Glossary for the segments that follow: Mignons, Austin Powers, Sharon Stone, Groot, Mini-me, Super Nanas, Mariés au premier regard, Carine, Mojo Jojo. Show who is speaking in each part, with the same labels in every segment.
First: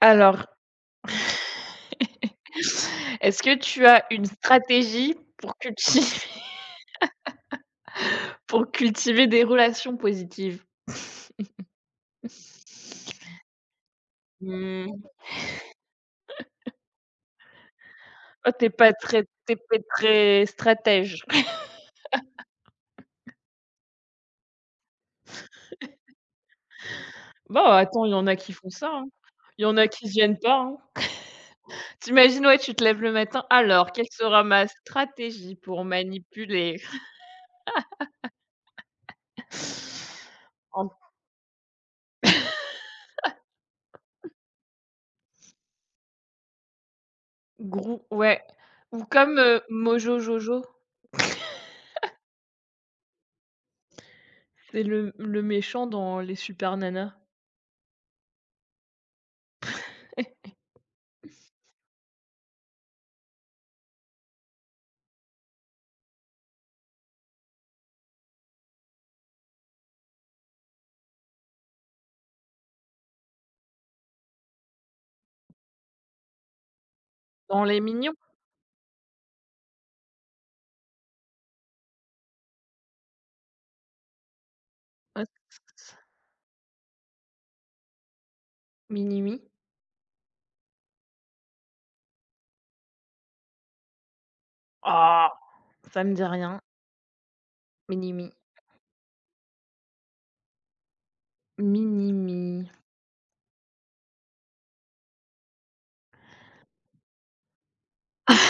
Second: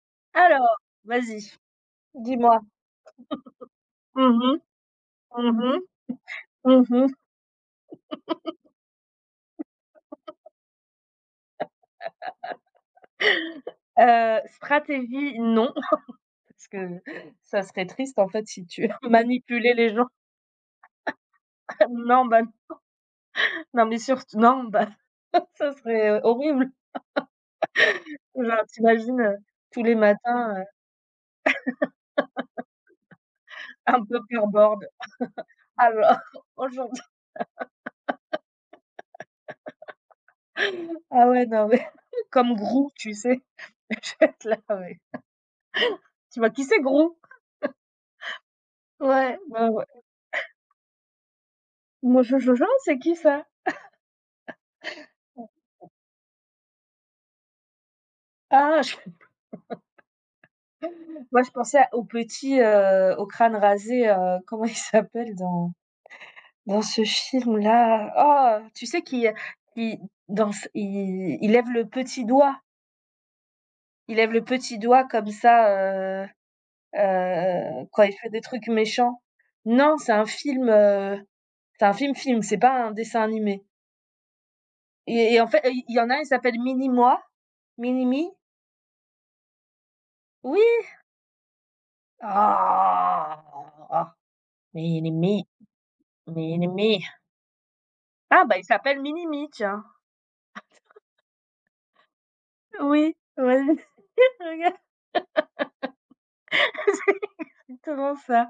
Speaker 1: Alors,
Speaker 2: Alors, vas-y. Dis-moi.
Speaker 1: est-ce que tu as une
Speaker 2: Mhm,
Speaker 1: stratégie
Speaker 2: mhm,
Speaker 1: pour
Speaker 2: mhm.
Speaker 1: cultiver
Speaker 2: mh. Mmh
Speaker 1: pour cultiver des relations positives? Mmh.
Speaker 2: Stratégie, non. parce que Ça serait triste, en fait,
Speaker 1: Oh,
Speaker 2: si
Speaker 1: tu
Speaker 2: tu
Speaker 1: pas très t'es
Speaker 2: manipulais
Speaker 1: pas
Speaker 2: les gens.
Speaker 1: très stratège.
Speaker 2: Non, non, mais surtout non. Ça serait horrible.
Speaker 1: Bon, attends, il y en a qui
Speaker 2: Genre,
Speaker 1: font ça, hein.
Speaker 2: t'imagines imagines,
Speaker 1: Il y en
Speaker 2: tous
Speaker 1: a
Speaker 2: les
Speaker 1: qui viennent
Speaker 2: matins,
Speaker 1: pas, hein. Tu imagines, ouais, tu te lèves le matin: «Alors, quelle sera
Speaker 2: un
Speaker 1: ma
Speaker 2: board.
Speaker 1: stratégie pour
Speaker 2: Alors
Speaker 1: manipuler?»
Speaker 2: aujourd'hui,
Speaker 1: En
Speaker 2: ouais, non, mais comme Groot, tu sais? Je vais être là, ouais. Tu vois qui c'est Groot?
Speaker 1: gros ouais, ou comme,
Speaker 2: Ouais, bah ouais.
Speaker 1: Mojo Jojo,
Speaker 2: Moi, je c'est qui ça?
Speaker 1: c'est le méchant dans les Super Nanas,
Speaker 2: Ah. Moi, je pensais au petit, au crâne rasé. Comment il s'appelle dans ce film-là? Oh, tu sais qui qui dans ce il lève le petit doigt, il lève le petit doigt comme ça,
Speaker 1: dans les
Speaker 2: quand il
Speaker 1: Mignons.
Speaker 2: fait des trucs méchants. Non, c'est un film. C'est un film-film, c'est pas un dessin animé
Speaker 1: Ouais,
Speaker 2: et en fait, il y en a un, il s'appelle Mini-moi. Mini-me.
Speaker 1: Minimi?
Speaker 2: Oui! Ah!
Speaker 1: Ah!
Speaker 2: Mini-me.
Speaker 1: Ça me dit rien.
Speaker 2: Mini-me.
Speaker 1: Minimi.
Speaker 2: Ah, bah, il s'appelle Mini-me, tiens.
Speaker 1: Minimi.
Speaker 2: Oui, oui, regarde, c'est exactement ça.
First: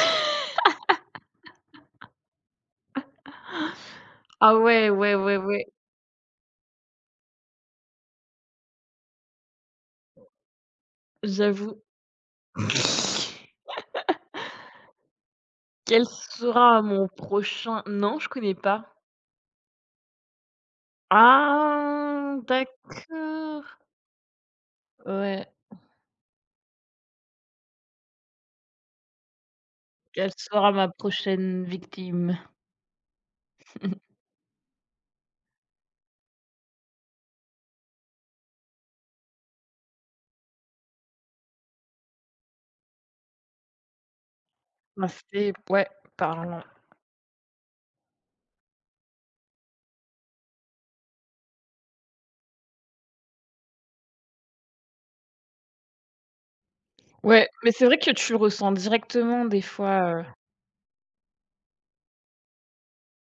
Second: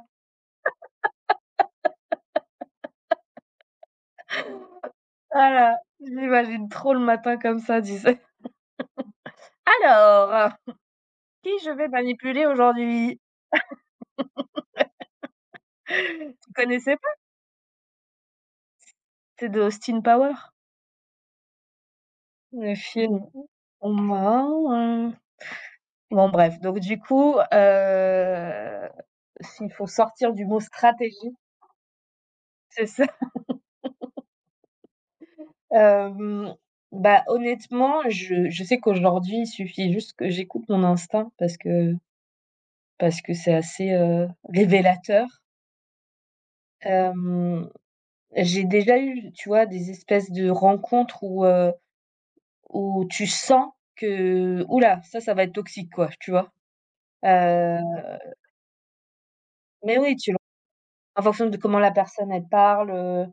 Speaker 1: Ah ouais, ouais, ouais, ouais,
Speaker 2: Voilà, j'imagine trop le matin comme ça, Disais. «Alors, qui je
Speaker 1: j'avoue.
Speaker 2: vais manipuler aujourd'hui?»
Speaker 1: Quel
Speaker 2: Tu
Speaker 1: sera
Speaker 2: connaissais
Speaker 1: mon
Speaker 2: pas?
Speaker 1: prochain Non, je connais pas.
Speaker 2: C'est de Austin Powers,
Speaker 1: Ah!
Speaker 2: le film.
Speaker 1: D'accord.
Speaker 2: Moi, euh,
Speaker 1: Ouais.
Speaker 2: bon, bref. Donc du coup, s'il faut
Speaker 1: Quelle
Speaker 2: sortir du mot
Speaker 1: sera ma
Speaker 2: stratégie,
Speaker 1: prochaine victime?
Speaker 2: c'est ça. Hem, Bah, honnêtement, je sais qu'aujourd'hui, il suffit juste que j'écoute mon instinct, parce que c'est assez, révélateur.
Speaker 1: Assez ouais, parlant.
Speaker 2: Hem J'ai déjà eu, tu vois, des espèces de rencontres où, où tu sens que: «Ouh là, ça va être toxique, quoi», tu vois?
Speaker 1: Ouais, mais
Speaker 2: Heu,
Speaker 1: c'est vrai que tu le ressens directement des
Speaker 2: mais oui,
Speaker 1: fois,
Speaker 2: tu le en fonction de comment la personne elle parle.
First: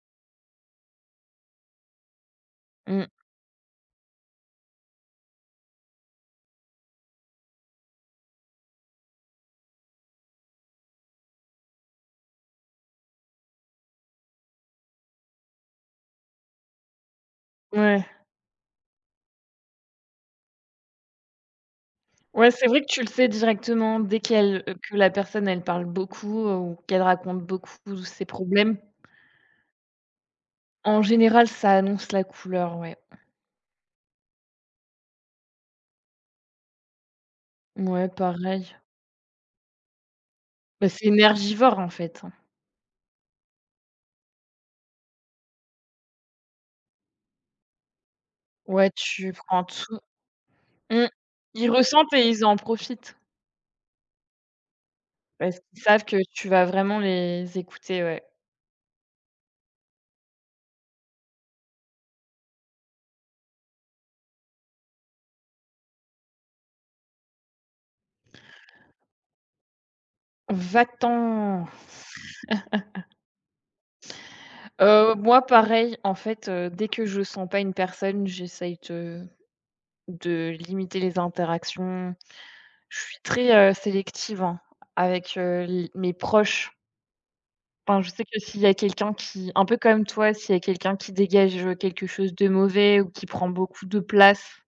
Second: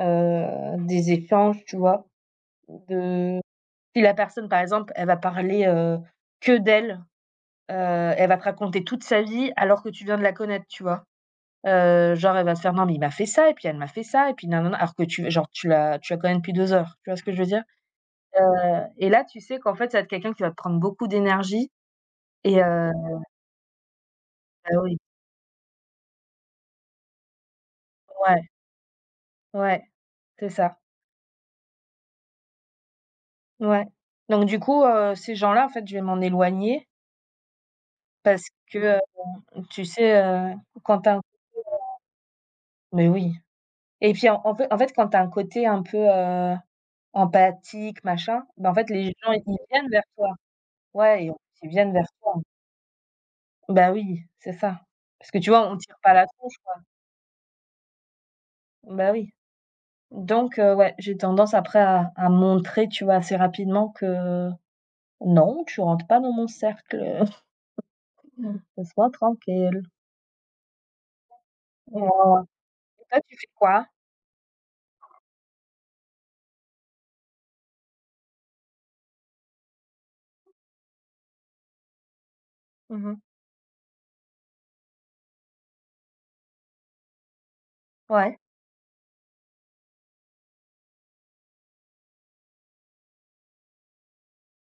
Speaker 2: heu, des échanges, tu vois?
Speaker 1: mmh,
Speaker 2: De Si la personne, par exemple, elle va parler, que d'elle. heu, Elle va te raconter toute sa vie alors que tu viens de la connaître, tu vois? Genre, elle va te faire: «Non, mais il m'a fait ça et puis elle m'a fait ça et puis nanana», alors que tu genre, tu la connais depuis 2 heures, tu vois ce que je veux dire?
Speaker 1: ouais.
Speaker 2: Heu et là, tu sais qu'en fait, ça va être quelqu'un qui va te prendre beaucoup d'énergie.
Speaker 1: Ouais,
Speaker 2: et
Speaker 1: c'est vrai que
Speaker 2: heu,
Speaker 1: tu le sais directement dès qu'elle
Speaker 2: Bah,
Speaker 1: que
Speaker 2: oui,
Speaker 1: la personne, elle parle beaucoup, ou qu'elle raconte beaucoup ses
Speaker 2: ouais,
Speaker 1: problèmes.
Speaker 2: ouais, c'est ça,
Speaker 1: En général, ça annonce la couleur, ouais.
Speaker 2: ouais. Donc du coup, ces gens-là, en fait, je vais m'en éloigner
Speaker 1: Ouais,
Speaker 2: parce
Speaker 1: pareil.
Speaker 2: que, tu sais,
Speaker 1: Bah,
Speaker 2: quand
Speaker 1: c'est
Speaker 2: tu as un
Speaker 1: énergivore, en fait, hein.
Speaker 2: mais oui, et puis, quand tu as un côté un peu, empathique, machin, bah, en fait,
Speaker 1: Ouais,
Speaker 2: les gens,
Speaker 1: tu
Speaker 2: ils
Speaker 1: prends
Speaker 2: viennent
Speaker 1: tout.
Speaker 2: vers toi.
Speaker 1: Mmh.
Speaker 2: Ouais, et en plus,
Speaker 1: Ils
Speaker 2: ils viennent vers
Speaker 1: ressentent et
Speaker 2: toi.
Speaker 1: ils en profitent
Speaker 2: Bah, oui, c'est ça. Parce que tu
Speaker 1: parce
Speaker 2: vois, on
Speaker 1: qu'ils
Speaker 2: tire
Speaker 1: savent
Speaker 2: pas
Speaker 1: que
Speaker 2: la
Speaker 1: tu
Speaker 2: tronche,
Speaker 1: vas
Speaker 2: quoi.
Speaker 1: vraiment les écouter, ouais.
Speaker 2: Bah, oui. Donc ouais, j'ai tendance après à montrer, tu vois, assez rapidement que: «Non, tu rentres pas dans mon cercle, heu, Mmh, laisse-moi tranquille».
Speaker 1: Va-t'en!
Speaker 2: Mmh. Oh, et toi, tu fais quoi?
Speaker 1: Moi, pareil, en fait, dès que je sens pas une personne, j'essaye de limiter les interactions. Je suis
Speaker 2: Mmh.
Speaker 1: très, sélective, hein, avec, l mes proches. Enfin, je sais
Speaker 2: Ouais.
Speaker 1: que s'il y a quelqu'un qui un peu comme toi, s'il y a quelqu'un qui dégage, quelque chose de mauvais ou qui prend beaucoup de place,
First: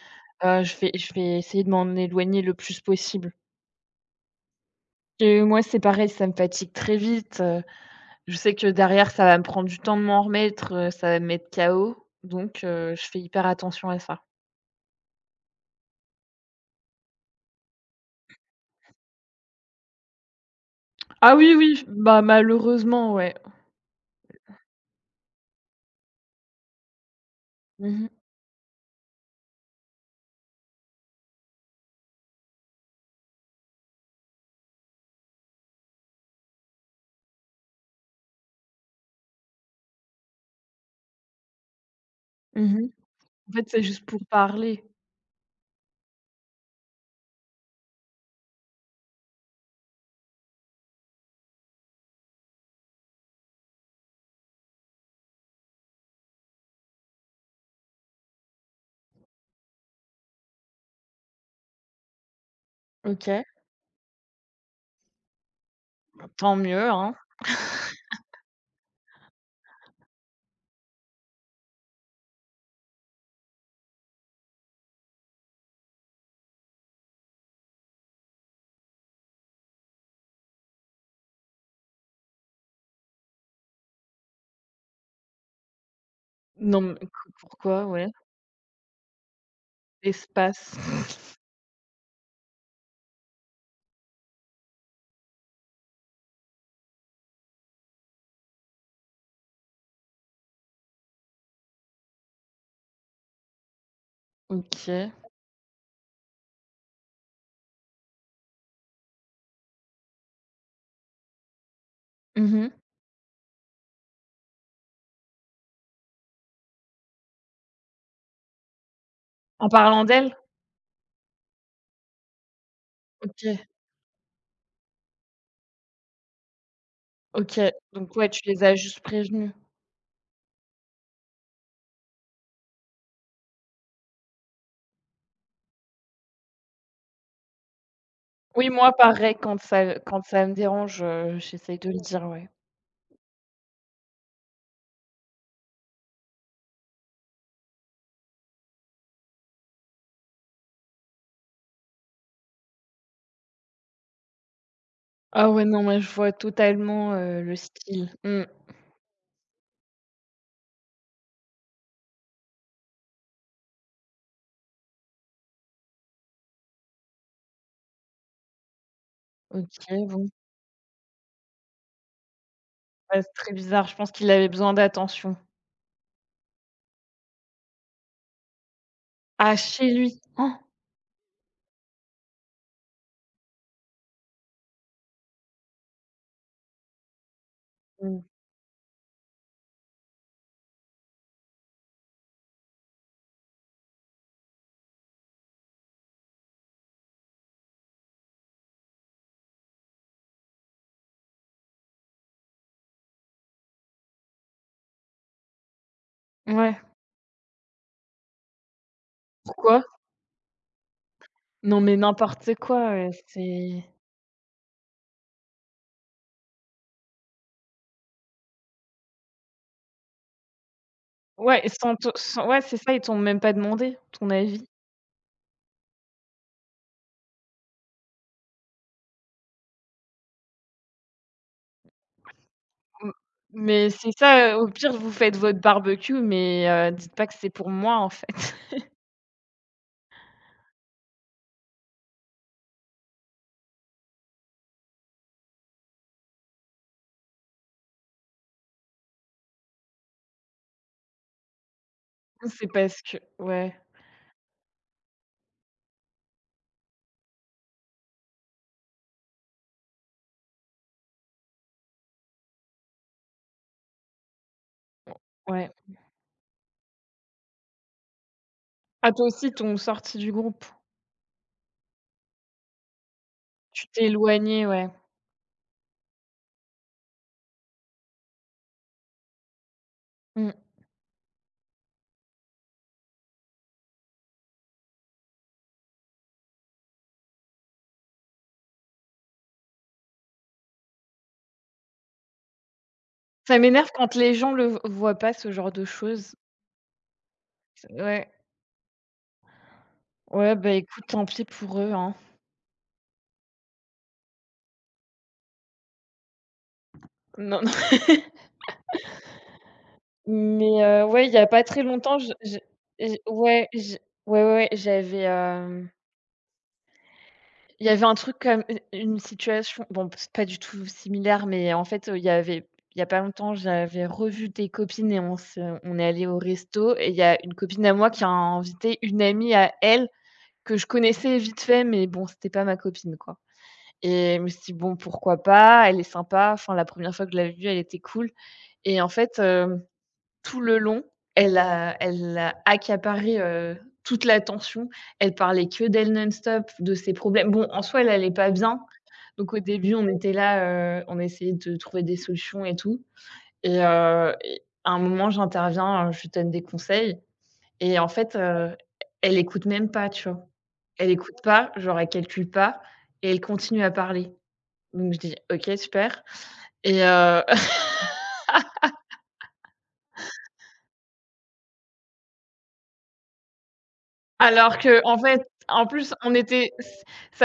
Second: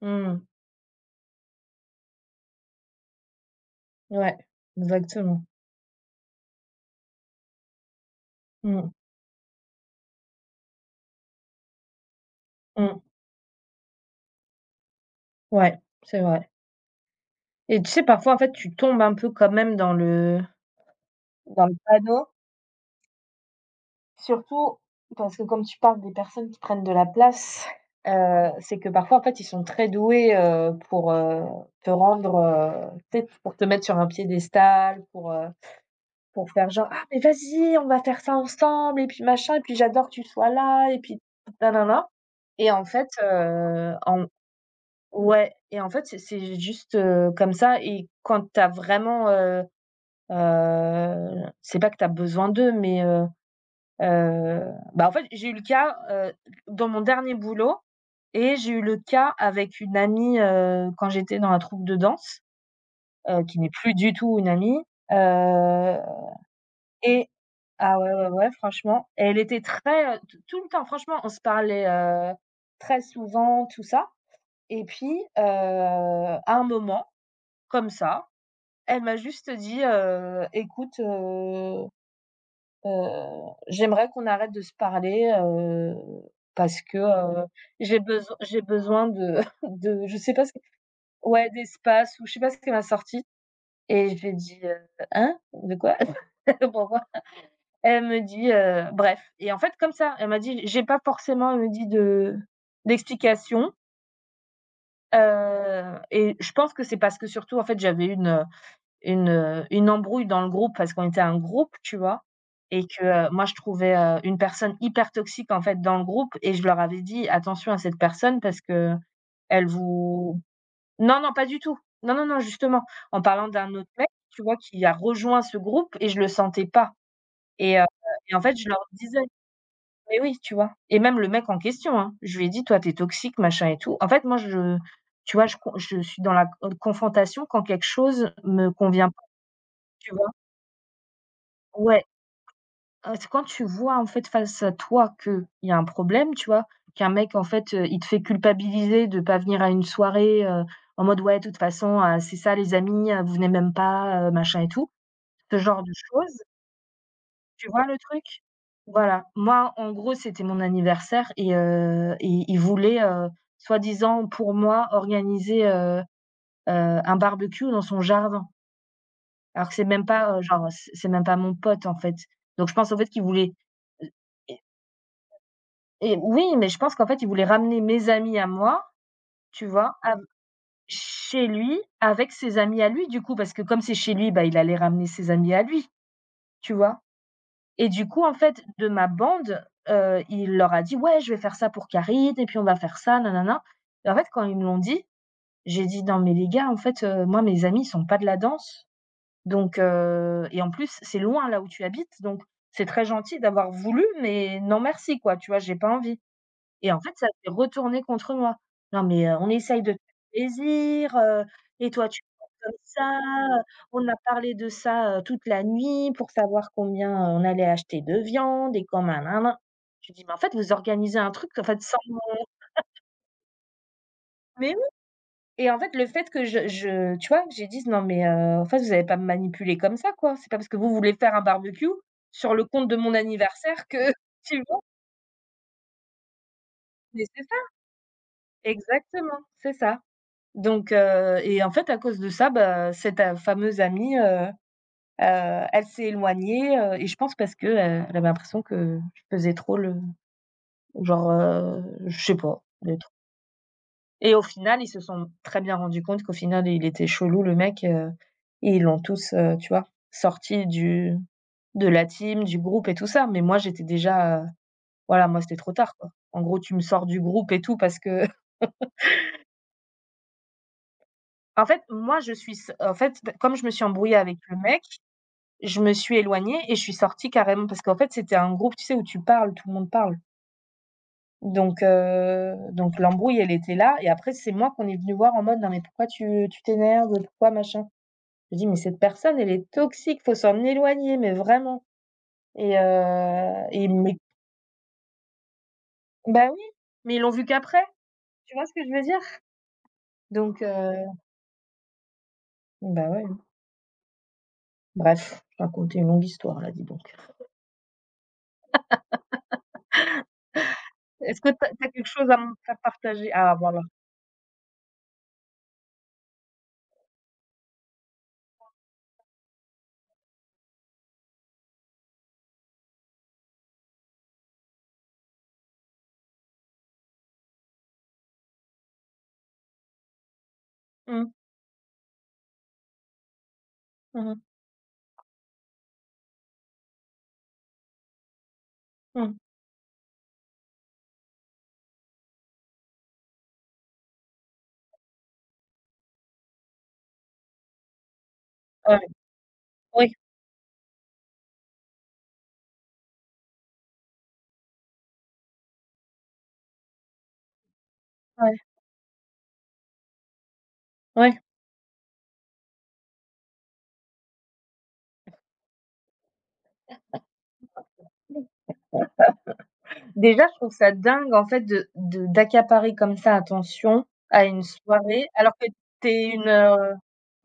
Speaker 2: Mmh.
Speaker 1: je vais essayer de m'en éloigner le plus possible.
Speaker 2: Ouais,
Speaker 1: Et
Speaker 2: exactement.
Speaker 1: moi, c'est pareil, ça me fatigue très vite, je sais que
Speaker 2: Mmh.
Speaker 1: derrière, ça va me prendre du temps de m'en remettre, ça va me mettre KO, donc
Speaker 2: Mmh.
Speaker 1: je fais hyper attention à ça.
Speaker 2: Ouais, c'est vrai. Et tu sais, parfois, en fait, tu tombes un peu quand même dans le...
Speaker 1: Ah oui,
Speaker 2: Dans le
Speaker 1: oui, bah,
Speaker 2: panneau?
Speaker 1: malheureusement, ouais.
Speaker 2: Surtout parce que comme tu parles des personnes qui prennent de la place,
Speaker 1: Mmh mh.
Speaker 2: c'est que parfois, en fait, ils sont très doués, pour, te rendre, tu sais, pour te mettre sur un piédestal, pour faire genre: «Ah mais vas-y, on va faire ça ensemble et puis machin et puis j'adore que tu sois là et puis nanana». Et
Speaker 1: Mmh.
Speaker 2: en fait,
Speaker 1: En fait, c'est juste pour
Speaker 2: en
Speaker 1: parler.
Speaker 2: Ouais, et en fait, c'est juste, comme ça. Et quand tu as vraiment, c'est pas que tu as besoin d'eux, bah, en fait, j'ai eu le cas, dans mon dernier boulot, et j'ai eu le cas avec une amie, quand j'étais dans la troupe de danse,
Speaker 1: OK.
Speaker 2: qui n'est plus du tout une amie. heu
Speaker 1: Tant mieux, hein.
Speaker 2: et ah ouais, ouais, ouais, franchement, elle était très, t tout le temps, franchement, on se parlait, très souvent, tout ça. Et puis, à un moment, comme ça, elle m'a juste dit, «Écoute,» j'aimerais qu'on arrête de se parler, parce
Speaker 1: Non, mais
Speaker 2: que,
Speaker 1: co pourquoi? Ouais.
Speaker 2: j'ai besoin de de je sais pas ce que»
Speaker 1: Espace.
Speaker 2: ouais, d'espace, ou je sais pas ce qu'elle m'a sorti. Et je lui ai dit, «Hein? De quoi? Pourquoi?» Elle me dit, bref, et en fait comme ça, elle m'a dit j'ai pas forcément, elle me dit de d'explication.
Speaker 1: OK.
Speaker 2: Et je pense que c'est parce que surtout en fait j'avais une... une embrouille dans le groupe, parce qu'on était un groupe, tu vois?
Speaker 1: Mmh.
Speaker 2: Et que, moi je trouvais, une personne hyper toxique en fait dans le groupe, et je leur avais dit: «Attention à cette personne parce que elle
Speaker 1: En parlant d'elle?
Speaker 2: vous...» Non, non, pas du tout. Non, non, non, justement, en parlant
Speaker 1: OK,
Speaker 2: d'un autre mec, tu vois? Qui a rejoint ce groupe, et je le sentais pas.
Speaker 1: OK.
Speaker 2: et heu
Speaker 1: Donc ouais,
Speaker 2: et
Speaker 1: tu
Speaker 2: en fait
Speaker 1: les
Speaker 2: je
Speaker 1: as
Speaker 2: leur
Speaker 1: juste
Speaker 2: disais,
Speaker 1: prévenus.
Speaker 2: mais oui, tu vois? Et même le mec en question, hein, je lui ai dit: «Toi, t'es toxique, machin et tout». En fait, moi je tu vois? Je suis dans la confrontation quand quelque chose
Speaker 1: Oui,
Speaker 2: me
Speaker 1: moi
Speaker 2: convient pas,
Speaker 1: pareil, quand ça
Speaker 2: tu
Speaker 1: quand
Speaker 2: vois?
Speaker 1: ça me dérange, j'essaye de le
Speaker 2: Ouais.
Speaker 1: dire, ouais.
Speaker 2: C'est quand tu vois, en fait, face à toi qu'il y a un problème, tu vois? Qu'un mec, en fait, il te fait culpabiliser de pas venir à une soirée, en mode: «Ouais, de toute façon, c'est ça les amis, vous venez même pas, machin et tout».
Speaker 1: Ah
Speaker 2: Ce
Speaker 1: ouais,
Speaker 2: genre
Speaker 1: non,
Speaker 2: de
Speaker 1: mais je vois
Speaker 2: choses,
Speaker 1: totalement, le
Speaker 2: tu vois le
Speaker 1: style.
Speaker 2: truc?
Speaker 1: Mmh.
Speaker 2: Voilà. Moi, en gros, c'était mon anniversaire, et il voulait, soi-disant pour moi, organiser, heu, un barbecue dans son jardin. Alors que
Speaker 1: OK,
Speaker 2: c'est même
Speaker 1: bon.
Speaker 2: pas, genre, c'est même pas mon pote, en fait. Donc je pense, en fait,
Speaker 1: Ouais,
Speaker 2: qu'il
Speaker 1: c'est très
Speaker 2: voulait,
Speaker 1: bizarre, je
Speaker 2: heu
Speaker 1: pense qu'il avait besoin d'attention.
Speaker 2: Et oui, mais je pense qu'en fait, il voulait ramener mes amis à moi,
Speaker 1: Ah,
Speaker 2: tu
Speaker 1: chez
Speaker 2: vois,
Speaker 1: lui?
Speaker 2: av
Speaker 1: Han!
Speaker 2: chez lui, avec ses amis à lui, du coup, parce que comme c'est chez lui, bah, il allait ramener ses amis à lui, tu vois? Et du
Speaker 1: Mmh.
Speaker 2: coup, en fait, de ma bande, il leur a dit: «Ouais, je vais faire ça pour Carine et puis on va faire ça, nanana». Et en fait, quand ils me l'ont dit, j'ai dit: «Non, mais les gars, en fait, moi, mes amis, ils sont pas de la danse, et en plus, c'est loin là où tu habites, donc c'est très gentil d'avoir voulu, mais non merci, quoi, tu vois? J'ai pas envie».
Speaker 1: Ouais.
Speaker 2: Et en fait, ça s'est retourné contre moi. Non mais, on essaye
Speaker 1: Pourquoi?
Speaker 2: de te faire plaisir,
Speaker 1: Non,
Speaker 2: et
Speaker 1: mais
Speaker 2: toi tu penses
Speaker 1: n'importe
Speaker 2: comme
Speaker 1: quoi,
Speaker 2: ça,
Speaker 1: c'est
Speaker 2: on a parlé de ça, toute la nuit pour savoir combien, on allait acheter de viande, et quand nin nin je dis: «Mais en fait, vous organisez un truc
Speaker 1: ouais,
Speaker 2: en fait
Speaker 1: sans
Speaker 2: sans
Speaker 1: te
Speaker 2: moi».
Speaker 1: sans ouais, c'est ça, ils t'ont même pas demandé ton avis.
Speaker 2: Mais oui, et en fait, le fait que je tu vois, j'ai dit: «Non mais, en fait, vous allez pas me manipuler comme ça quoi. C'est pas parce que vous voulez faire un barbecue sur le compte de
Speaker 1: Mmh.
Speaker 2: mon anniversaire
Speaker 1: Mais
Speaker 2: que...»
Speaker 1: c'est ça,
Speaker 2: tu
Speaker 1: au
Speaker 2: vois?
Speaker 1: pire, vous faites votre barbecue, mais dites
Speaker 2: Mais
Speaker 1: pas que
Speaker 2: c'est
Speaker 1: c'est
Speaker 2: ça,
Speaker 1: pour moi, en fait.
Speaker 2: exactement, c'est ça. Donc et en fait, à cause de ça, bah, cette, fameuse amie, elle s'est éloignée. Et je pense parce que, elle avait l'impression que je faisais trop le genre, je sais pas,
Speaker 1: C'est
Speaker 2: le
Speaker 1: parce
Speaker 2: tru
Speaker 1: que ouais,
Speaker 2: et au final, ils se sont très bien rendus compte qu'au final, il était chelou le mec. Et ils l'ont tous, tu vois, sorti du de la team, du groupe et tout ça. Mais moi, j'étais déjà, voilà, moi, c'était
Speaker 1: ouais.
Speaker 2: trop tard, quoi. En gros, tu me sors du groupe et tout parce que...
Speaker 1: Ah, toi aussi, ils t'ont sorti du groupe.
Speaker 2: En fait, comme je me suis
Speaker 1: Tu t'es
Speaker 2: embrouillée avec le
Speaker 1: éloigné,
Speaker 2: mec,
Speaker 1: ouais.
Speaker 2: je me suis éloignée et je suis sortie carrément parce qu'en fait, c'était un groupe, tu sais, où tu parles, tout le monde parle.
Speaker 1: Mmh.
Speaker 2: Donc l'embrouille, elle était là, et après, c'est moi qu'on est venu voir en mode: «Non mais pourquoi tu t'énerves? Pourquoi machin?» Je dis: «Mais cette personne, elle est toxique, faut s'en éloigner, mais vraiment». et heu
Speaker 1: Ça
Speaker 2: et
Speaker 1: m'énerve quand
Speaker 2: mais
Speaker 1: les gens le v voient pas, ce genre de choses.
Speaker 2: Bah oui, mais ils l'ont vu qu'après,
Speaker 1: Ouais.
Speaker 2: tu vois ce que je veux dire?
Speaker 1: Ouais,
Speaker 2: Donc
Speaker 1: bah, écoute, tant pis pour eux, hein.
Speaker 2: bah ouais, bref, je racontais une longue histoire là, dis donc.
Speaker 1: Non, non. Mais ouais, il y
Speaker 2: Est-ce
Speaker 1: a
Speaker 2: que
Speaker 1: pas très
Speaker 2: tu as quelque
Speaker 1: longtemps,
Speaker 2: chose
Speaker 1: je
Speaker 2: à me faire
Speaker 1: j'ai
Speaker 2: partager? Ah
Speaker 1: ouais,
Speaker 2: voilà.
Speaker 1: ouais, ouais, ouais, j'avais, hem il y avait un truc comme une situation bon, c'est pas du tout similaire, mais en fait, il y a pas longtemps, j'avais revu des copines et on est allé au resto et il y a une copine à moi qui a invité une amie à elle que je
Speaker 2: Mmh.
Speaker 1: connaissais vite fait, mais bon, c'était pas ma copine, quoi
Speaker 2: Mmh
Speaker 1: et
Speaker 2: mh.
Speaker 1: je me suis dit: «Bon, pourquoi pas? Elle est sympa, enfin, la première fois que je l'avais vue, elle était cool» et en
Speaker 2: Mmh.
Speaker 1: fait, tout le long, elle a accaparé, toute l'attention. Elle parlait que d'elle non-stop, de ses problèmes. Bon, en soi, elle allait pas bien,
Speaker 2: Ouais,
Speaker 1: donc au début, on
Speaker 2: oui,
Speaker 1: était là, on essayait de trouver des solutions et tout et heu et à un moment, j'interviens, je donne des conseils et en fait,
Speaker 2: ouais.
Speaker 1: elle écoute même pas, tu vois? Elle écoute
Speaker 2: Ouais.
Speaker 1: pas, genre elle calcule pas et elle continue à parler. Donc je dis: «OK, super» et
Speaker 2: Déjà, je trouve ça dingue, en fait, de d'accaparer comme ça attention à une
Speaker 1: alors que, en
Speaker 2: soirée,
Speaker 1: fait,
Speaker 2: alors que
Speaker 1: en
Speaker 2: tu
Speaker 1: plus,
Speaker 2: es
Speaker 1: on
Speaker 2: une,
Speaker 1: était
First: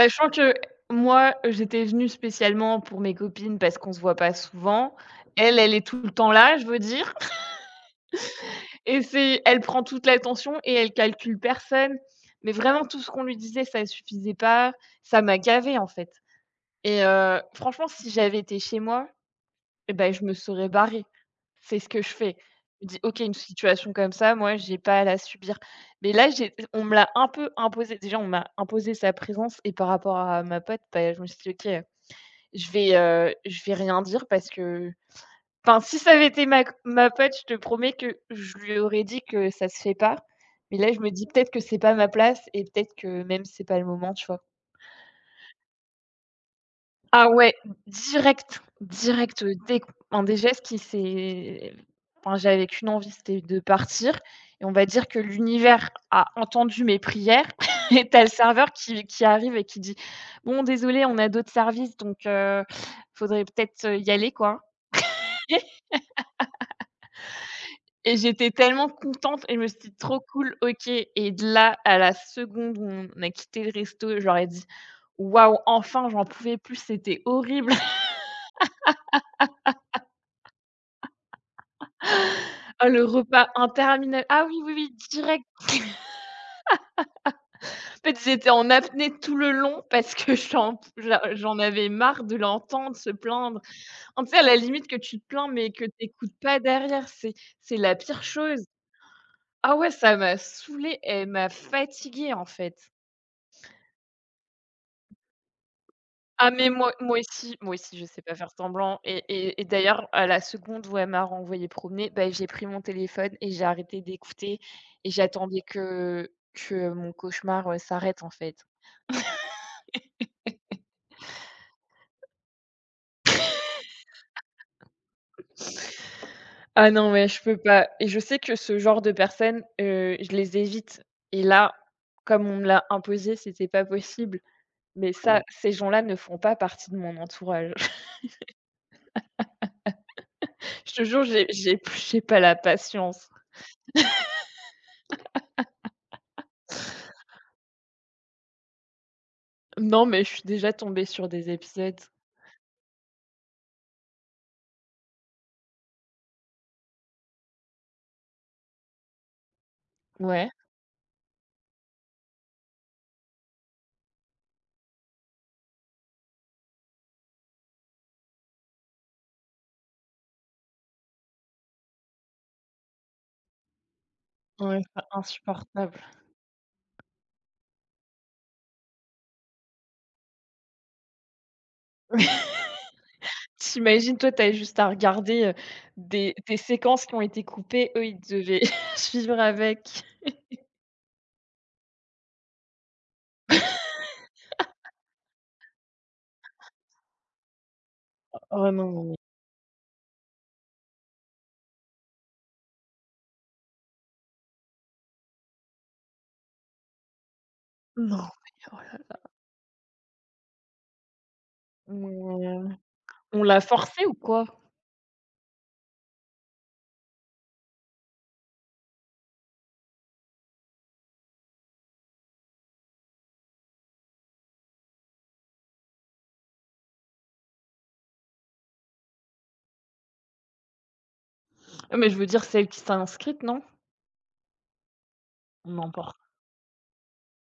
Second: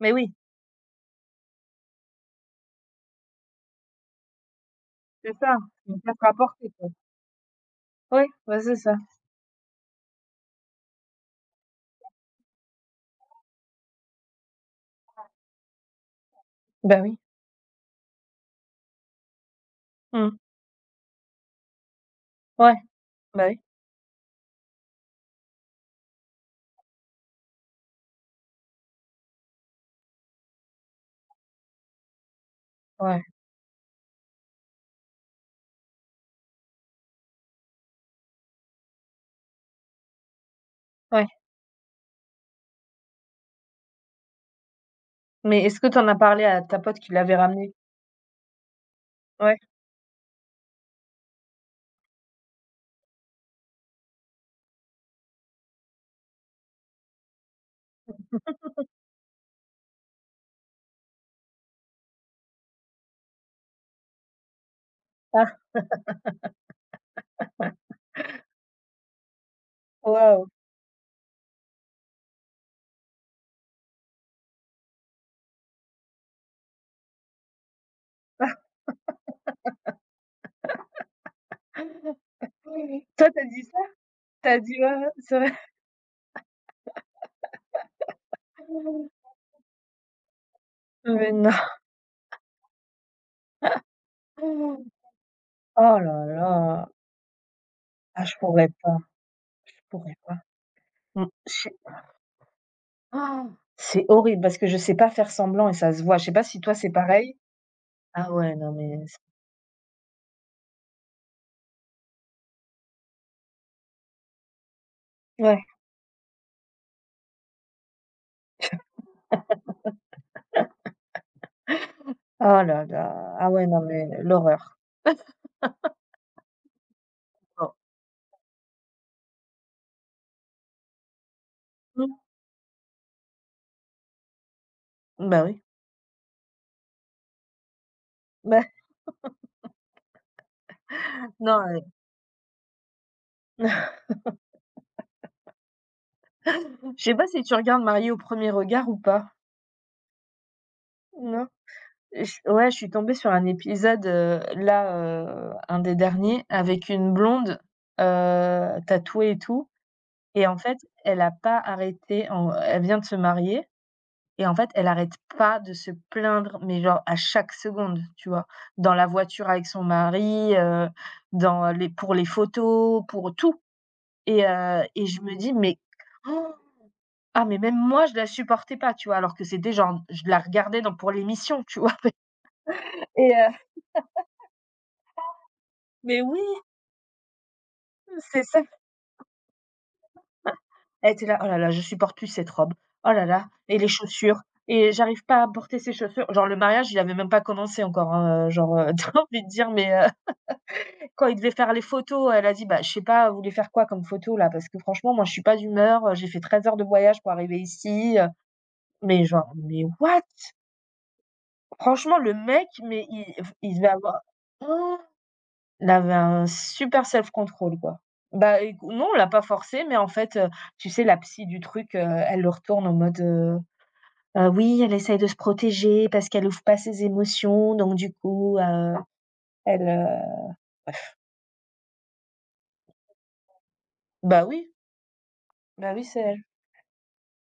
Speaker 2: mais oui,
Speaker 1: que moi, j'étais venue spécialement pour mes copines parce qu'on se voit pas souvent.
Speaker 2: c'est ça,
Speaker 1: Elle, elle est tout
Speaker 2: une
Speaker 1: le
Speaker 2: place
Speaker 1: temps
Speaker 2: à
Speaker 1: là, je
Speaker 2: porter,
Speaker 1: veux
Speaker 2: quoi.
Speaker 1: dire.
Speaker 2: Oui, bah, c'est ça.
Speaker 1: Et c'est elle prend toute l'attention et elle calcule personne. Mais vraiment tout ce qu'on lui disait, ça suffisait pas. Ça m'a gavée, en fait
Speaker 2: Bah,
Speaker 1: et
Speaker 2: oui.
Speaker 1: franchement, si j'avais été chez moi, et ben je me
Speaker 2: Mmh.
Speaker 1: serais barrée. C'est ce que je fais.
Speaker 2: Ouais,
Speaker 1: Je dis: «OK, une
Speaker 2: bah, oui.
Speaker 1: situation comme ça, moi, j'ai pas à la subir». Mais là, j'ai on me l'a un peu imposé. Déjà, on m'a imposé sa présence et par rapport à ma pote, bah, je me suis dit: «OK,
Speaker 2: Ouais,
Speaker 1: je vais rien dire parce que enfin, si ça avait été ma pote, je te promets que je lui aurais dit que ça se fait pas. Mais là, je me
Speaker 2: ouais.
Speaker 1: dis peut-être que c'est pas ma place et peut-être que même c'est pas le moment, tu vois?
Speaker 2: Mais est-ce que tu en as parlé à ta pote qui
Speaker 1: Ah
Speaker 2: l'avait
Speaker 1: ouais,
Speaker 2: ramené?
Speaker 1: direct, direct,
Speaker 2: Ouais.
Speaker 1: dès q un des gestes qui s'est enfin, j'avais qu'une envie, c'était de partir et on va dire que l'univers a entendu mes prières et t'as le serveur qui arrive et qui dit: «Bon désolé, on a d'autres services donc faudrait peut-être y aller, quoi».
Speaker 2: Ah,
Speaker 1: Et j'étais tellement contente et je me suis dit: «Trop
Speaker 2: waouh!
Speaker 1: cool, OK» et de là à la seconde où on a quitté le resto, je leur ai dit: «Waouh, enfin, j'en pouvais plus, c'était horrible.
Speaker 2: Oui,
Speaker 1: Ah, le
Speaker 2: oui. Toi, tu as
Speaker 1: repas
Speaker 2: dit ça?
Speaker 1: interminable». Ah
Speaker 2: Tu
Speaker 1: oui,
Speaker 2: as
Speaker 1: oui,
Speaker 2: dit:
Speaker 1: oui,
Speaker 2: «Ouais, ouais, c'est
Speaker 1: direct.
Speaker 2: vrai».
Speaker 1: En fait, j'étais en apnée tout le long parce que
Speaker 2: Mais non.
Speaker 1: j'en avais marre de l'entendre se plaindre. En tu sais, à la limite que tu te plains mais que
Speaker 2: Oh là
Speaker 1: t'écoutes pas
Speaker 2: là!
Speaker 1: derrière, c'est la pire
Speaker 2: Ah, je
Speaker 1: chose.
Speaker 2: pourrais pas, je
Speaker 1: Ah ouais, ça
Speaker 2: pourrais
Speaker 1: m'a
Speaker 2: pas.
Speaker 1: saoulée,
Speaker 2: Mmh.
Speaker 1: elle m'a fatiguée, en fait.
Speaker 2: Ah, C'est horrible parce que je sais pas faire semblant et ça se voit. Je sais pas
Speaker 1: Ah
Speaker 2: si
Speaker 1: mais
Speaker 2: toi c'est
Speaker 1: moi moi
Speaker 2: pareil?
Speaker 1: aussi moi aussi je sais
Speaker 2: Ah
Speaker 1: pas faire
Speaker 2: ouais, non
Speaker 1: semblant
Speaker 2: mais c
Speaker 1: et d'ailleurs à la seconde où elle m'a renvoyée promener, bah, j'ai pris mon téléphone et j'ai arrêté d'écouter et j'attendais
Speaker 2: Ouais.
Speaker 1: que mon cauchemar, s'arrête, en fait.
Speaker 2: Oh là là. Ah ouais, non mais l'horreur.
Speaker 1: Ah non mais je peux
Speaker 2: Oh,
Speaker 1: pas et je sais que ce genre de personnes, je les évite et là, comme on me l'a imposé, c'était pas possible. Mais
Speaker 2: mmh,
Speaker 1: ça, Mmh.
Speaker 2: bah oui.
Speaker 1: ces gens-là ne font pas partie de mon entourage.
Speaker 2: Bah...
Speaker 1: Je te jure, j'ai
Speaker 2: Non,
Speaker 1: j'ai j'ai pas la patience.
Speaker 2: je sais pas si tu regardes Mariés au premier regard ou pas?
Speaker 1: Non mais je suis déjà tombée sur
Speaker 2: Non.
Speaker 1: des épisodes
Speaker 2: Je Ouais, je suis tombée sur un épisode, là, un des derniers avec une blonde, tatouée et tout. Et
Speaker 1: ouais.
Speaker 2: en fait, elle a pas arrêté en elle vient de se marier, et en fait, elle arrête pas de se plaindre, mais genre à chaque seconde, tu vois? Dans la voiture avec son mari, dans les pour les photos, pour tout.
Speaker 1: Ouais, c'est
Speaker 2: Et je me dis: «Mais
Speaker 1: insupportable.
Speaker 2: oh, ah mais même moi je la supportais pas», tu vois? Alors que c'était genre je la regardais dans pour l'émission, tu vois? Et heu
Speaker 1: T'imagines toi, t'as juste à regarder,
Speaker 2: mais
Speaker 1: des
Speaker 2: oui,
Speaker 1: des séquences qui ont été coupées, eux, ils
Speaker 2: c'est
Speaker 1: devaient
Speaker 2: ça.
Speaker 1: suivre avec.
Speaker 2: Elle était là: «Oh là là, je supporte plus cette robe. Oh là là, et les chaussures, et j'arrive pas à porter ces chaussures». Genre le mariage, il avait même pas commencé encore, hein,
Speaker 1: Oh
Speaker 2: genre, tu
Speaker 1: non.
Speaker 2: envie de dire: «Mais, quand il devait faire les photos, elle a dit: «Bah, je sais pas, vous voulez faire quoi comme photo là? Parce que franchement, moi, je suis pas d'humeur, j'ai fait 13 heures de voyage pour arriver ici,»
Speaker 1: Non, mais oh là
Speaker 2: Mais genre, mais what? Franchement, le mec,
Speaker 1: non.
Speaker 2: mais
Speaker 1: On l'a
Speaker 2: il devait
Speaker 1: forcée ou
Speaker 2: avoir...
Speaker 1: quoi?
Speaker 2: Oh! Il avait un super self control, quoi. Bah, écou non, on l'a pas forcé, mais en fait, tu sais, la psy du truc, elle le retourne en mode, oui, elle essaye de se protéger parce qu'elle ouvre pas ses émotions, donc du coup, elle,»
Speaker 1: Non, mais je veux dire celle qui s'est inscrite, non?
Speaker 2: bah oui,
Speaker 1: On
Speaker 2: bah oui,
Speaker 1: emporte.
Speaker 2: c'est...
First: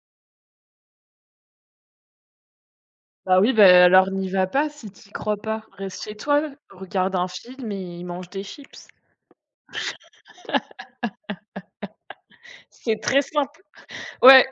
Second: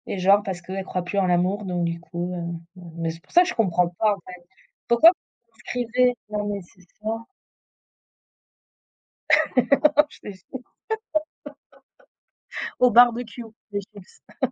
Speaker 2: Et genre parce qu'elle croit plus en l'amour, donc du coup, mais c'est pour
Speaker 1: Bah
Speaker 2: ça que
Speaker 1: oui,
Speaker 2: je
Speaker 1: bah
Speaker 2: comprends
Speaker 1: alors
Speaker 2: pas en
Speaker 1: n'y va
Speaker 2: fait.
Speaker 1: pas si t'y
Speaker 2: Pourquoi
Speaker 1: crois
Speaker 2: vous
Speaker 1: pas. Reste
Speaker 2: inscrivez...
Speaker 1: chez toi,
Speaker 2: Non mais c'est
Speaker 1: regarde
Speaker 2: ça,
Speaker 1: un film et mange des chips.
Speaker 2: je te jure, au
Speaker 1: C'est très
Speaker 2: barbecue,
Speaker 1: simple.
Speaker 2: les chips?
Speaker 1: Ouais.